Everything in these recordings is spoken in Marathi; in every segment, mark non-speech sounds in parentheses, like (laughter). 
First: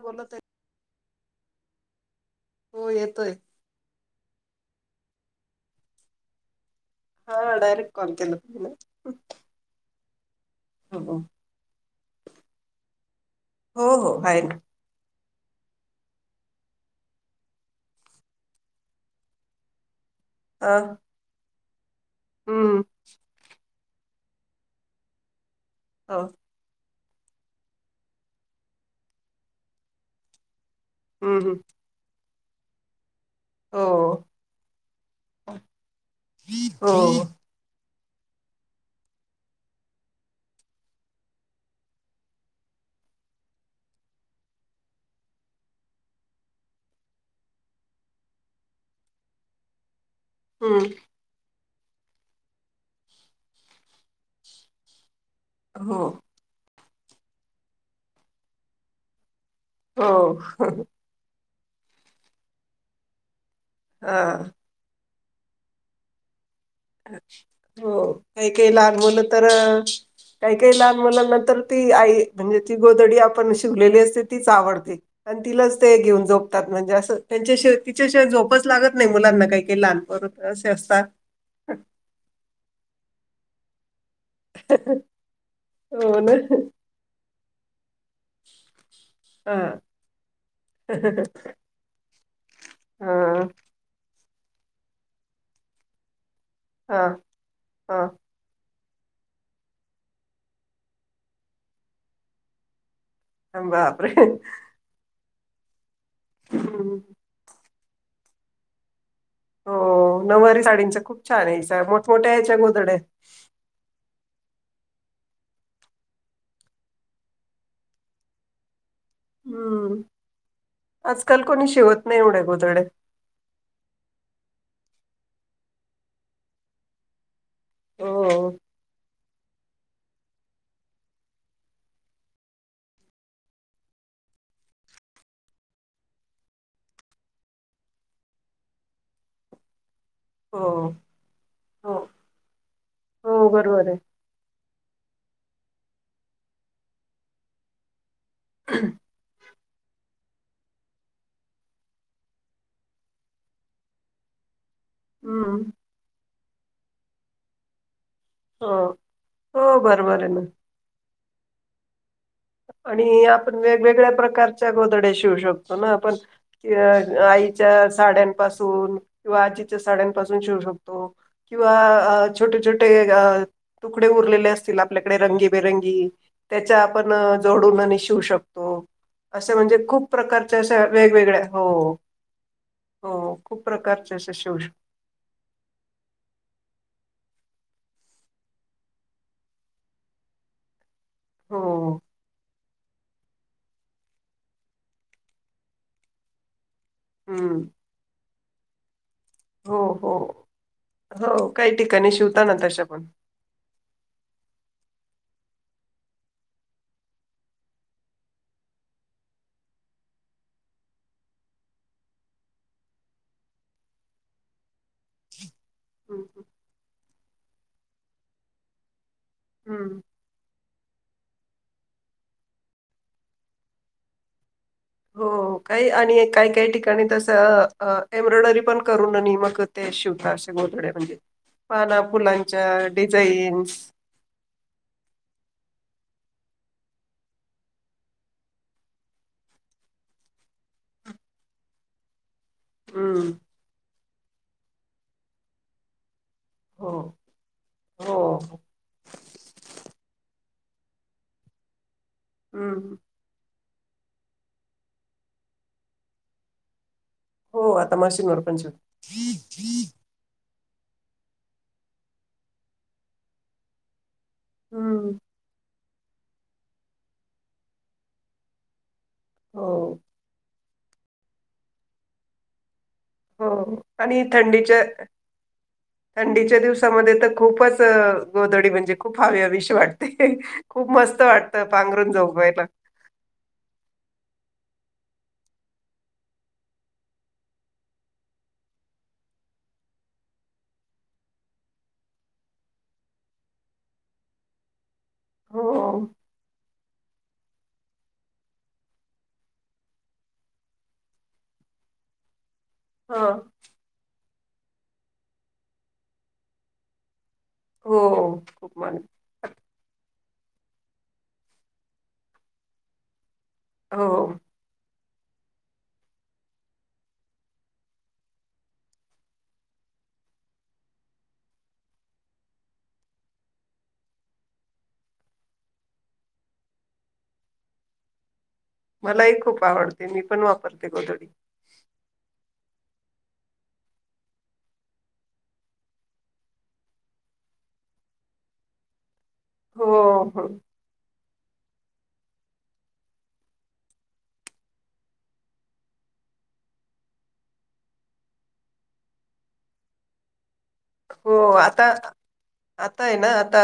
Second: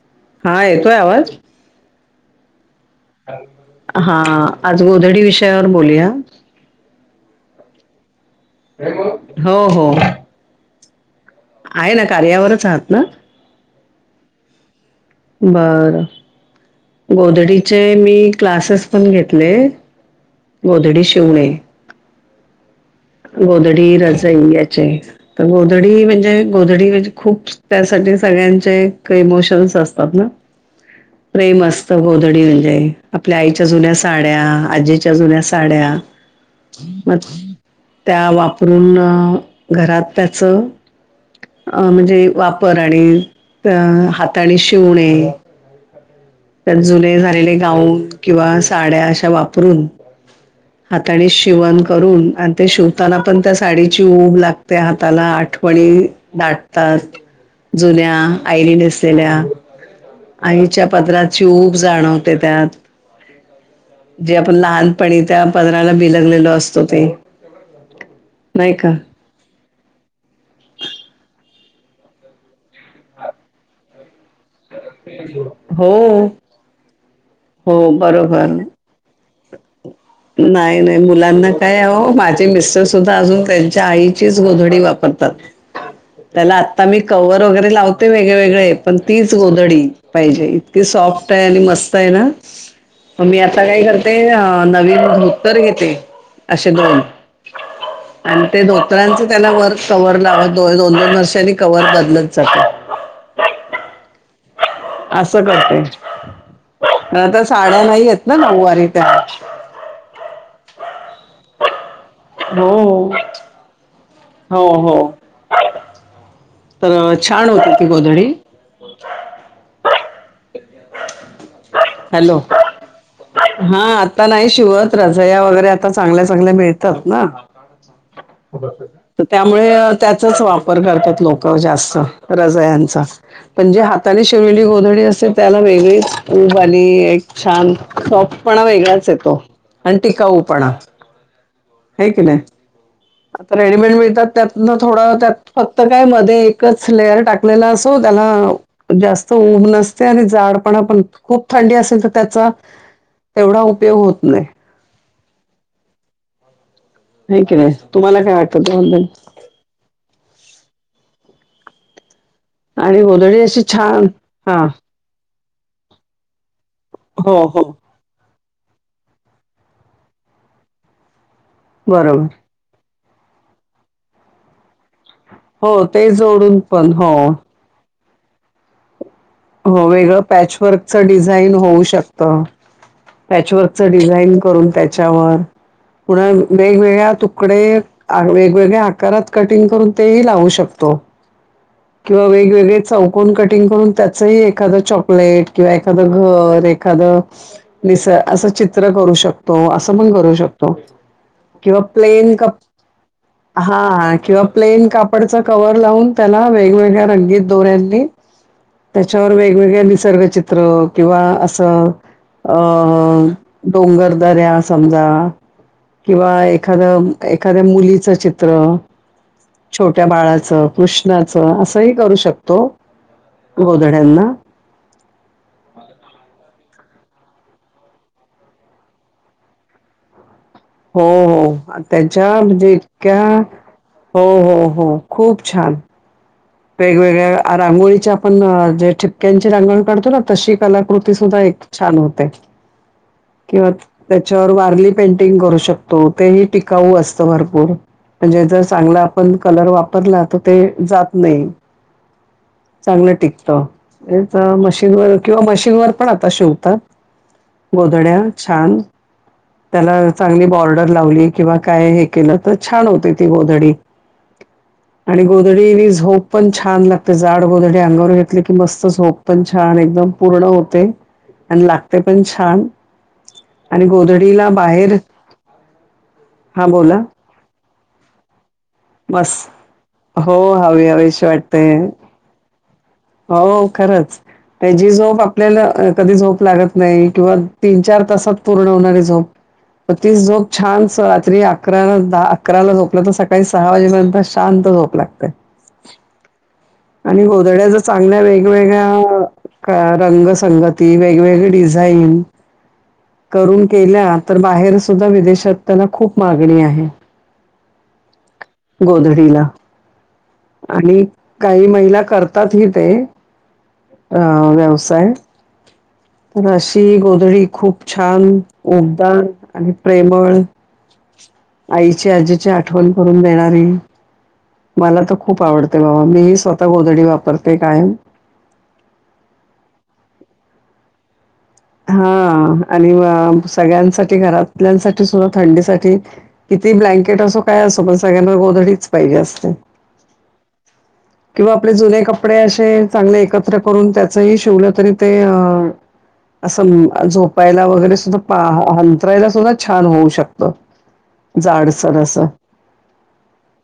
बोलत आहे हा येतोय आवाज-? हो येतोय हा आज गोधडी विषयावर बोलुया हा डायरेक काॅल केला. तुम्ही हो हो हो हो आहे ना कार्यावरच आहात ना? हो हो आहे ना. बरं गोधडीचे मी क्लासेस पण घेतले. हा गोधडी शिवणे हम्म रजाई यांचे गोधडी हो म्हणजे गोधडी म्हणजे खुप त्यासाठी सगळ्यांचे इमोशन्स असतात ना हम्म हम्म प्रेम असत गोधडी म्हणजे. आपल्या आईच्या जुन्या हो साड्या आजीच्या च्या जुन्या साड्या मग हो त्या वापरून घरात त्याचं अ म्हणजे वापर आणि अ हाताने शिवणे त्यात जुने झालेले गाऊन किंवा साड्या अशा वापरून हम्म हाताने शिवण करून आणि ते शिवताना पण त्या साडीची ऊब लागते हाताला हो आठवणी दाट तात जुन्या आईनी नेसलेल्या हो ची ऊब जाणवते त्यात, हा जे आपण लहान पनी त्या पदराला बीलगलेलो अस हो काही काही का लागवल तर काही काही लहान मुलांना तर, ती आई म्हणजे ती गोदडी आपण शिवलेली असते तीच आवडती आणि तिलाच ते हो घेऊन झोपतात, म्हणजे अस त्यांच्या हो तिच्याशिवाय बरोबर झोपच लागत नाही मू मुलांना काही काही लहानपोर तर अशी असतात ओ माझे मिस्टर सुद्धा अजून त्यांच्या आई चीच गोधडी वापरतात, हो ना त्याला आत्ता मी कंवर वैगरे लावत ते वेगळे वेगळे आहे, पण तीच हा गोधडी पाहिजे इतकी सॉफ्टय आणि मस्तय ना मग मी हा आता काय करत ते अ नवीन धोतर घेते असे दोन हा हा आणि ते धो तरांच त्याला वर कवर लाव दोय दोन-दोन वर्षांनी कवर बदलत जाते. (unintelligible) बापरे असं करते हम्म. आड्या नाही येत ना नऊवारी त्या हो, नऊवारी साडींच खुप छानये (unintelligible) मोठमोठ्या याच्या हो गोधड्या हो हो. तर छान होती ती गोधडी हम्म आजकाल कोणी शिवत नाही हॅलो. एवढ्या गोधड्या हा आता नाही शिवत रजया वगैरे आता चांगल्या-चांगल्या मिळतात ना हो त्या मुळे त्याचाच वापर करतात लोक जास्त. रजयांचा पण जे हाताने शिव लेली गोधडी असते. त्याला वेगळीच उब आणि एक छान सॉफ्टपणा वेगळाच येतो आणि टीकाऊ पणा हो हो हे की नाही. हो आता बरोबर रेडीमेड आहे मिळतात त्यातन. थोड त्यात फक्त काय मध्ये एकच. लेयर टाकलेला असो त्याला जास्त उब न असत्या आणि जाडपणा पण खूप थंडी असेल तर त्याचा. एवढा उपयोग होत नाही. हम्म. नाही की नाही तुम्हाला काय वाटतं हो दल. हो बरोबर आहे ना आणि गोधडी आपण अशी छान वेगवेगळ्या हा प्रकारच्या गोधड्या शिवू शकतो ना आपण. कि अ हो हो आईच्या साड्यांपासून. किंवा आजीच्या साड्यांपासून शिवू शकतो. किंवा बरोबर अ छोटे-छोटे अ तुकडे उरलेले असतील आप आपल्याकडे हो रंगीबेरंगी ते जोडून त्याच्या पण आपण हो जोडून शिवू शकतो. असे म्हणजे हो खूप वेगळं प्रकारच्या अशा पॅचवर्कच वेगवेगळ्या डिझाईन होऊ हो शकतं. हो खूप पॅचवर्क च प्रकारच्या अशा डिझाईन शिवू करून त्याच्यावर पुन्हा वेगवेगळ्या तू तूकडे वेगवेगळ्या आकारात कटिंग करून तेही लावू शकतो. शकतो हो किंवा वेगवेगळे चौकोन कटिंग करून त्यात. एखाद चॉकलेट. किंवा एखादं घर. एखाद हम्म निस अस. चित्र करू शकतो. हो अस पण हो करू शकतो. हो काही किंवा ठिकाणी प्लेन शिवताना तशा पण हा किंवा प्लेन का. कापडच कवर लावून. त्याला वेगवेगळ्या रंगीत दोऱ्यांनी. त्याच्यावर वेगवेगळ्या निसर्गचित्र किंवा असं. अ डोंगरदऱ्या. समजा किंवा हम्म एखाद-एखाद्या मुलीच चित्र. हम्म. छोट्या बाळाचं कृष्णाचं असंही करू शकतो. गोधड्यांना. हो काही आणि. काही काही ठिकाणी तस. एम्ब्रॉयडरी पण करून मग ते शिवतात. गोधड्या हो, म्हणजे हो. पाना त्यांच्या फुलांच्या म्हणजे इतक्या डिझाईन्स. हो हो. हो. खूप छान. वेगवेगळ्या रांगोळीच्या आपण जे ठिपक्यांची रांगोळी काढतो ना. तशी कलाकृती सुद्धा. छान होतय हम्म किवा त्याच्यावर वारली पेंटिंग करू शकतो. ते ह हो टिकाऊ असत भरपूर हो म्हणजे जर चांगला आपण कलर वापरला तर ते जात. नाही हम्म चांगलं टिकतो. तर मशीनवर. किंवा मशीनवर पण आता शिवतात. हो आता गोधड्या मशीनवर पण छान शिवतात त्याला चांगली बॉर्ड. लावली किंवा काय हे केलं. तर छान होते ती गोधडी. हम्म आणि गोधडी झोप पण छान लागते. जाड गोधडी अंगावर घेतले की मस्त झोप पण हो छान एकदम पूर्ण होते. आणि लागते पण छान. हो आणि गोधडीला बाहेर थंडीच्या-थंडीच्या हा बोला दिवसामध्ये तर खूपच. गोद गोदडी. ती म्हणजे खूप बस हवी हवीशी वाटते, हो, हवी खूप मस्त हवीशी वाटत वाटते. पांघरून झोपायला. हो खरंच. तेजी झोप आपल्याला अ कधी झोप लागत नाही, किंवा तीन चार तासात पूर्ण होणारी झोप म तिच जोप छान स रात्री अकरा दहा अकराला झोपलं तर सकाळी दहा वाजेपर्यंत शांत झोप लागते. हो आणि गोधड्या जर चांगल्या वेगवेगळ्या का रंगसंगती वेगवेगळी डिझाईन हा करून केल्या, तर बाहेर सुद्धा विदेशात त्यांना खूप मागणी आहे. हो. खूप मान गोधडीला आणि काही महिला करतात ही ते. हो हं व्यवसाय. (inaudible) तर अशी गोधडी खूप छान उबदाार आणि प्रेमळ आईची, आजीची आठवण करून देणारी. मला तर खूप आवडते बाबा मीही स्वतः गोधडी वापरते कायम. मलाही खूप आवडते मी पण वापरते गोधडी. हा आणि सगळ्यांसाठी घरातल्यासाठी सुद्धा थंडीसाठी कि ती ब्लँकेट असो काय असो पण सगळ्यांना गोधडीच पाहिजे असं हो हो किंवा आपले जुने कपडे असे चांगले एकत्र करून त्याचही शिवलं तरी ते अ असं झोपायला वगैरे सुद्धा अंतरायला सुद्धा छान होऊ शकतं. हो आता जाडसर असं. आता आहे ना आता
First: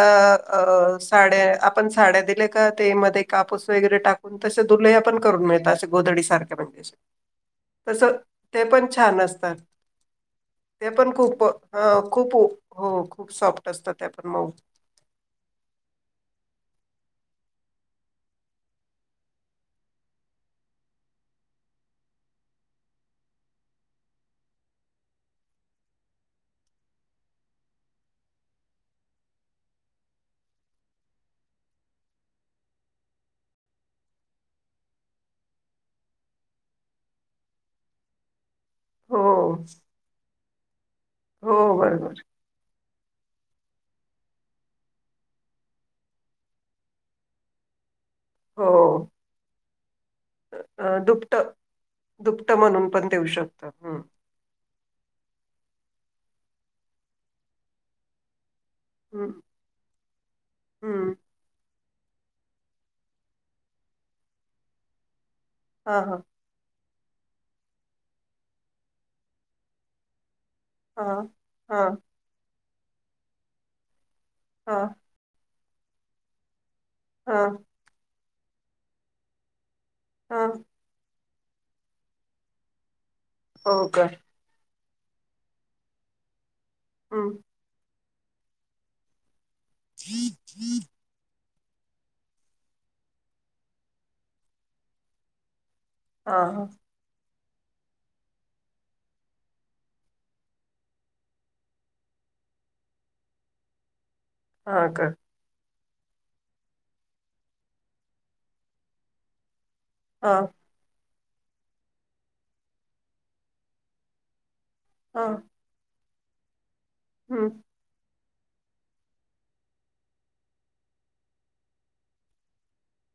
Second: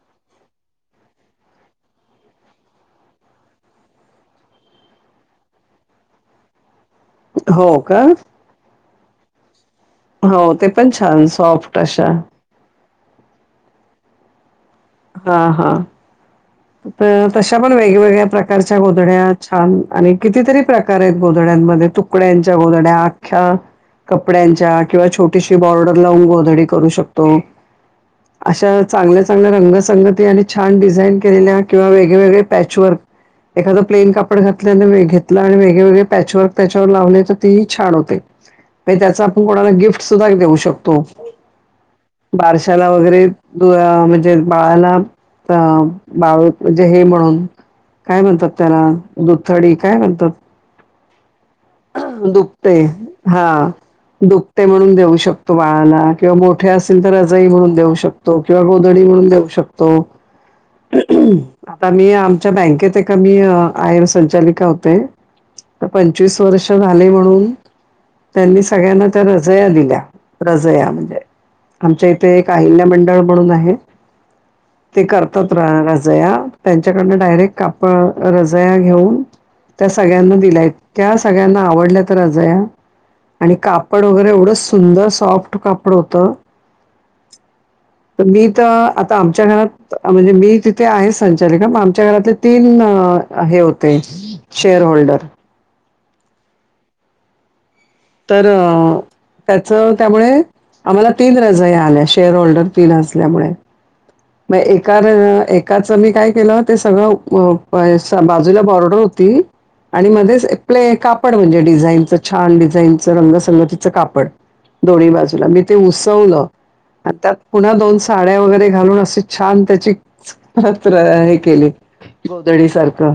अ साड्या आपण साड्या दिल्या का ते मध्ये कापूस वगैरे टाकून तसे दुलह्यापण करून मिळत असे गोद गोधडी सारख्या म्हणजे हो तस का? ते पण छान असतात. हो ते पण छान खूप सॉफ्ट हं अशा खूप उ- हो खूप सॉफ्ट असतात त्या पण मऊ. हा हां तर तशा पण वेगवेगळ्या प्रकारच्या गोधड्या छान आणि कितीतरी प्रकार आहेत गोधड्यांमध्ये. तुकड्यांच्या गोदड्या आख्या कपड्यांच्या किंवा छोटीशी बॉर्डर लावून गोधडी करू शकतो. अशा चांगल्या चांगल्या रंगसंगती आणि छान डिझाईन केलेल्या किंवा वेगळेवेगळे पॅच वर् एखादं प्लेन कपडे घातले आणि घेतला आणि वेगळेवेगळे पॅच वर्क त्याच्यावर लावले तर तेही छान होते. त्याच हो आपण कोणाला गिफ्ट सुद्धा देऊ शको. हो बरोबर वगैरे म्हणजे बाळाला अं बाळुथ म्हणजे हे म्हणून काय म्हणतात त्याला हो दुथडी काय म्हणतात? अ, दुपट दुपट दुपते म्हणून पण देऊ हा शकतो. हं दुपते म्हणून. देऊ शकतो बाळाला किंवा मोठे असतील तर रजई म्हणून देऊ शकतो. किंवा गोधडी म्हणून हं देऊ शकतो. हं आता मी आमच्या बँकेत ऐक मी आयर संचालिका होते. हा हां (unintelligible) झालं म्हणून त्यांनी सगळ्यांना त्या रजया दिल्या. रजया म्हणजे हां. हां आमच्या इथे एक अहिल्यामंडळ म्हणून आहे. हां ते करतात रज रजया त्यांच्याकडून हां डायरेक्ट कापड रजया घेऊन त्या सगळ्यांना हां दिलाय. सगळ्यांना आवडल्या तर रजया आणि हो का कापड वगैरे एवढ सुंदर सॉफ्ट कपड होतं. हं तर मी तर आता आमच्या घरात म्हणजे मी तिथे आहे सं आमच्या घरातले तीन हे होते शेअर होल्डर. हा हां तर त्याच त्यामुळे आम्हाला तीन रजया आल्या शेअर होल्डर तीन असल्यामुळे. मग हां एका का काच मी काय केलं ते सगळं बाजूला बॉर्डर होती. आणि हां मध्येच प्ले काप म्हणजे डिझाईनचं छान डिझाईनचं रंगसंगतीच कापड दोन्ही हां बाजूला मी त्यात हं. पुन्हा दोन साड्या वगैरे घालून अस छान त्याचीच हे केली गोधडी सारखं.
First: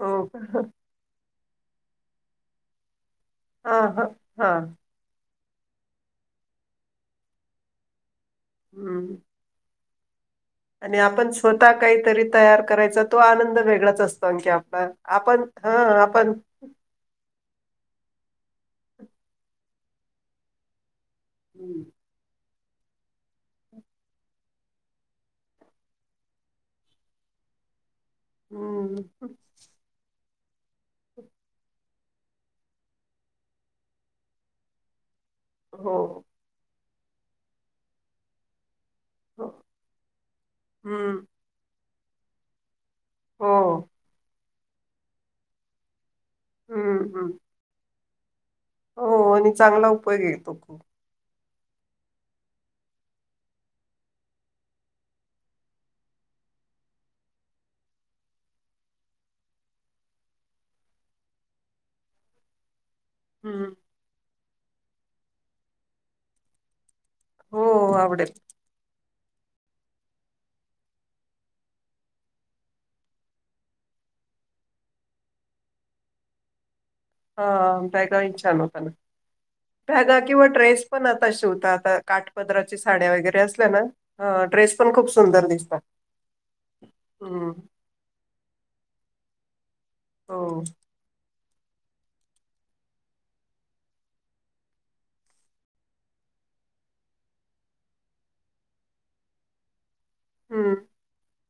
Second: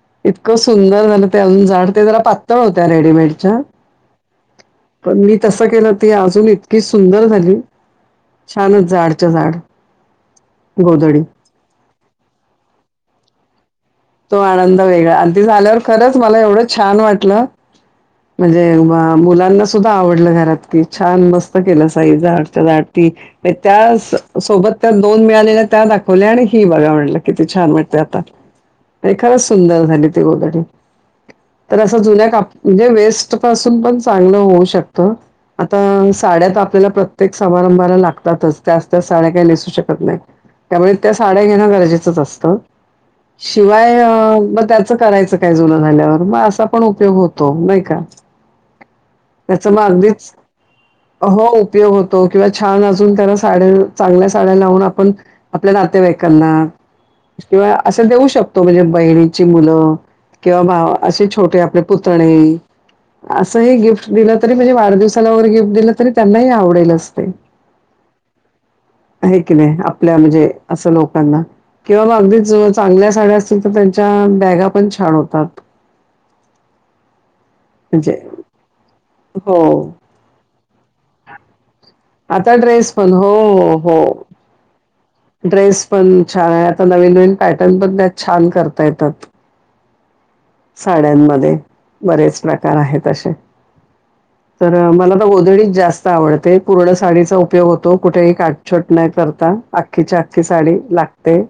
हो इतकं का सुंदर झालं, ते अजून जाड ते जरा पातळ होत्या रेडीमेड. हा हा हा. तसं केलं, ती अजून इतकी सुंदर झाली छानच जाड हम्म च्या जाड. आणि गोधडी आपण स्वतः काहीतरी तयार करायचा तो आनंद वेगळाच. असतो तो आणखी आनंद आपला वेगळा आणि आपण ते हा झाल्यावर खरंच आपण मला एवढं छान वाटलं म्हणजे म मुलांना सुद्धा आवडलं घरात, कि छान मस्त हम्म केलंस आई जाड. (unintelligible) त्या स सोबत त्या दोन मिळालेल्या त्या दाखवल्या आणि ही बघा म्हटलं कीती च छान मिळत्यात हम्म. खरं सुंदर झाली ते वगैरे तर असं जुन्या का म्हणजे वेस्ट पासून पण चांगलं होऊ शकतं. हो आता साड्या त आपल्याला प्रत्येक समारंभाला लागतातच. त्याच त्या साड्या काही हो नसू शकत नाही, त्यामुळे त्या हम्म साड्या घेणं गरजेचंच असतं. हो शिवाय अ म त्याचं करायचं काय जुन झाल्यावर? म असा पण हम्म उपयोग हम्म होतो नाही का? हो आणि त्याचं मग चांगला उपयोग अगदीच आहे तो खूप अ हो उपयोग होतो किंवा छान अजून त्याना साड्या, चांगल्या साड्या लावून आपण आपल्या नातेवाईकांना किंवा असं देऊ शक तो म्हणजे बहिणीची मुलं किंवा भा असे छोटे आपले पुतणे हम्म असंही गिफ्ट दिलं तरी म्हणजे वाढदिवसाला वगैरे गिफ्ट दिलं तरी त्यांनाही आवडेलच. हो आवडेल. हे की नाही, आपल्या म्हणजे असं लोकांना किंवा मग अगदीच चांगल्या साड्या अस तील तर त्यांच्या बॅगा पण छान होतात. हा, म्हणजे बॅगा ही छान होता ना, हो. बॅगा किंवा ड्रेस पण आता शिवता आता आता काठपदराची ड्रेस साड्या पण हो वगैरे असल्या हो ना हो हा ड्रेस पण खूप सुंदर दिसतात ड्रेस पण छान आहे, आता नवीन नवीन हम्म पॅटर्न पण त्यात छान करता येतात. हो साड्यांमध्ये बरेच प्रकार आहेत अशे. (inaudible) तर अ मला ना गोधडीच जास्त आवडते, पूर्ण साडीचा उपयोग होतो कुठेही काटछोट न करता. अक्खीच्या अक्खी हम्म साडी लागते.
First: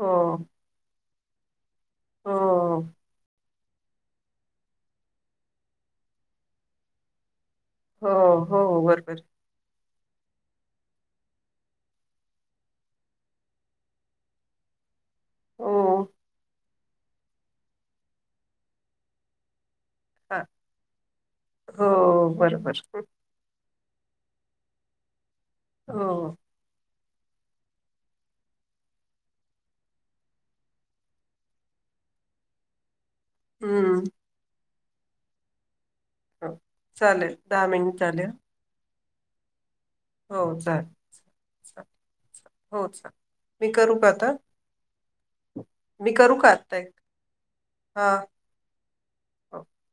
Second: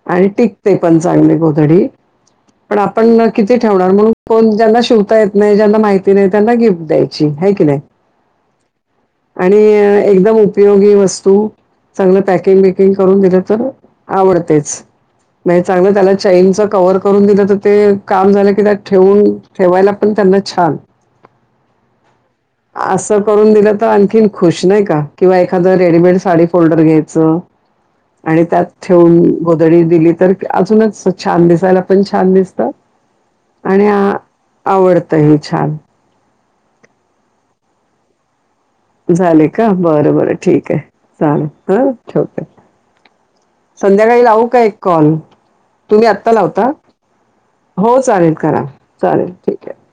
हो आणि टिकते पण चांगली गोधडी, हो पण आपण ना कि ती ठेवणार, म्हणून ज्यांना शिवता येत नाही ज्यांना माहिती नाही त्यांना गिफ्ट द्यायची हाय की नाय, हो हो बरोबर आणि अ एकदम उपयोगी वस्तू चांगलं पॅकिंग बिकिंग करून दिलं तर आवडतेच, नाही चांगलं हो त्याला चैनचं‌ कव्हर करून दिलं तर ते काम झालं की त्यात ठेवून ठेवायला पण त्यांना हा छान, हो बरोबर हो असं करून दिलं त तर आणखीन खुश नाही का? किंवा एखादं रेडीमेड साडी फोल्डर घ्यायचं. आणि त्यात ठेऊन गोधडी दिली तर अजूनच छान दिसायला पण छान दिसतात. हम्म. आवडतंय छान हो चालेल, दहा मिनिट झाले. झाले का? बरं बरं ठीक हाये, चालेल हा ठेवते. हो चालेल मी करू संध्याकाळी आता लावू का एक कॉल? तुम्ही मी आत्ता करू का लावता. आता एक हो हा चालेल करा. चालेल हो ठीक आहे.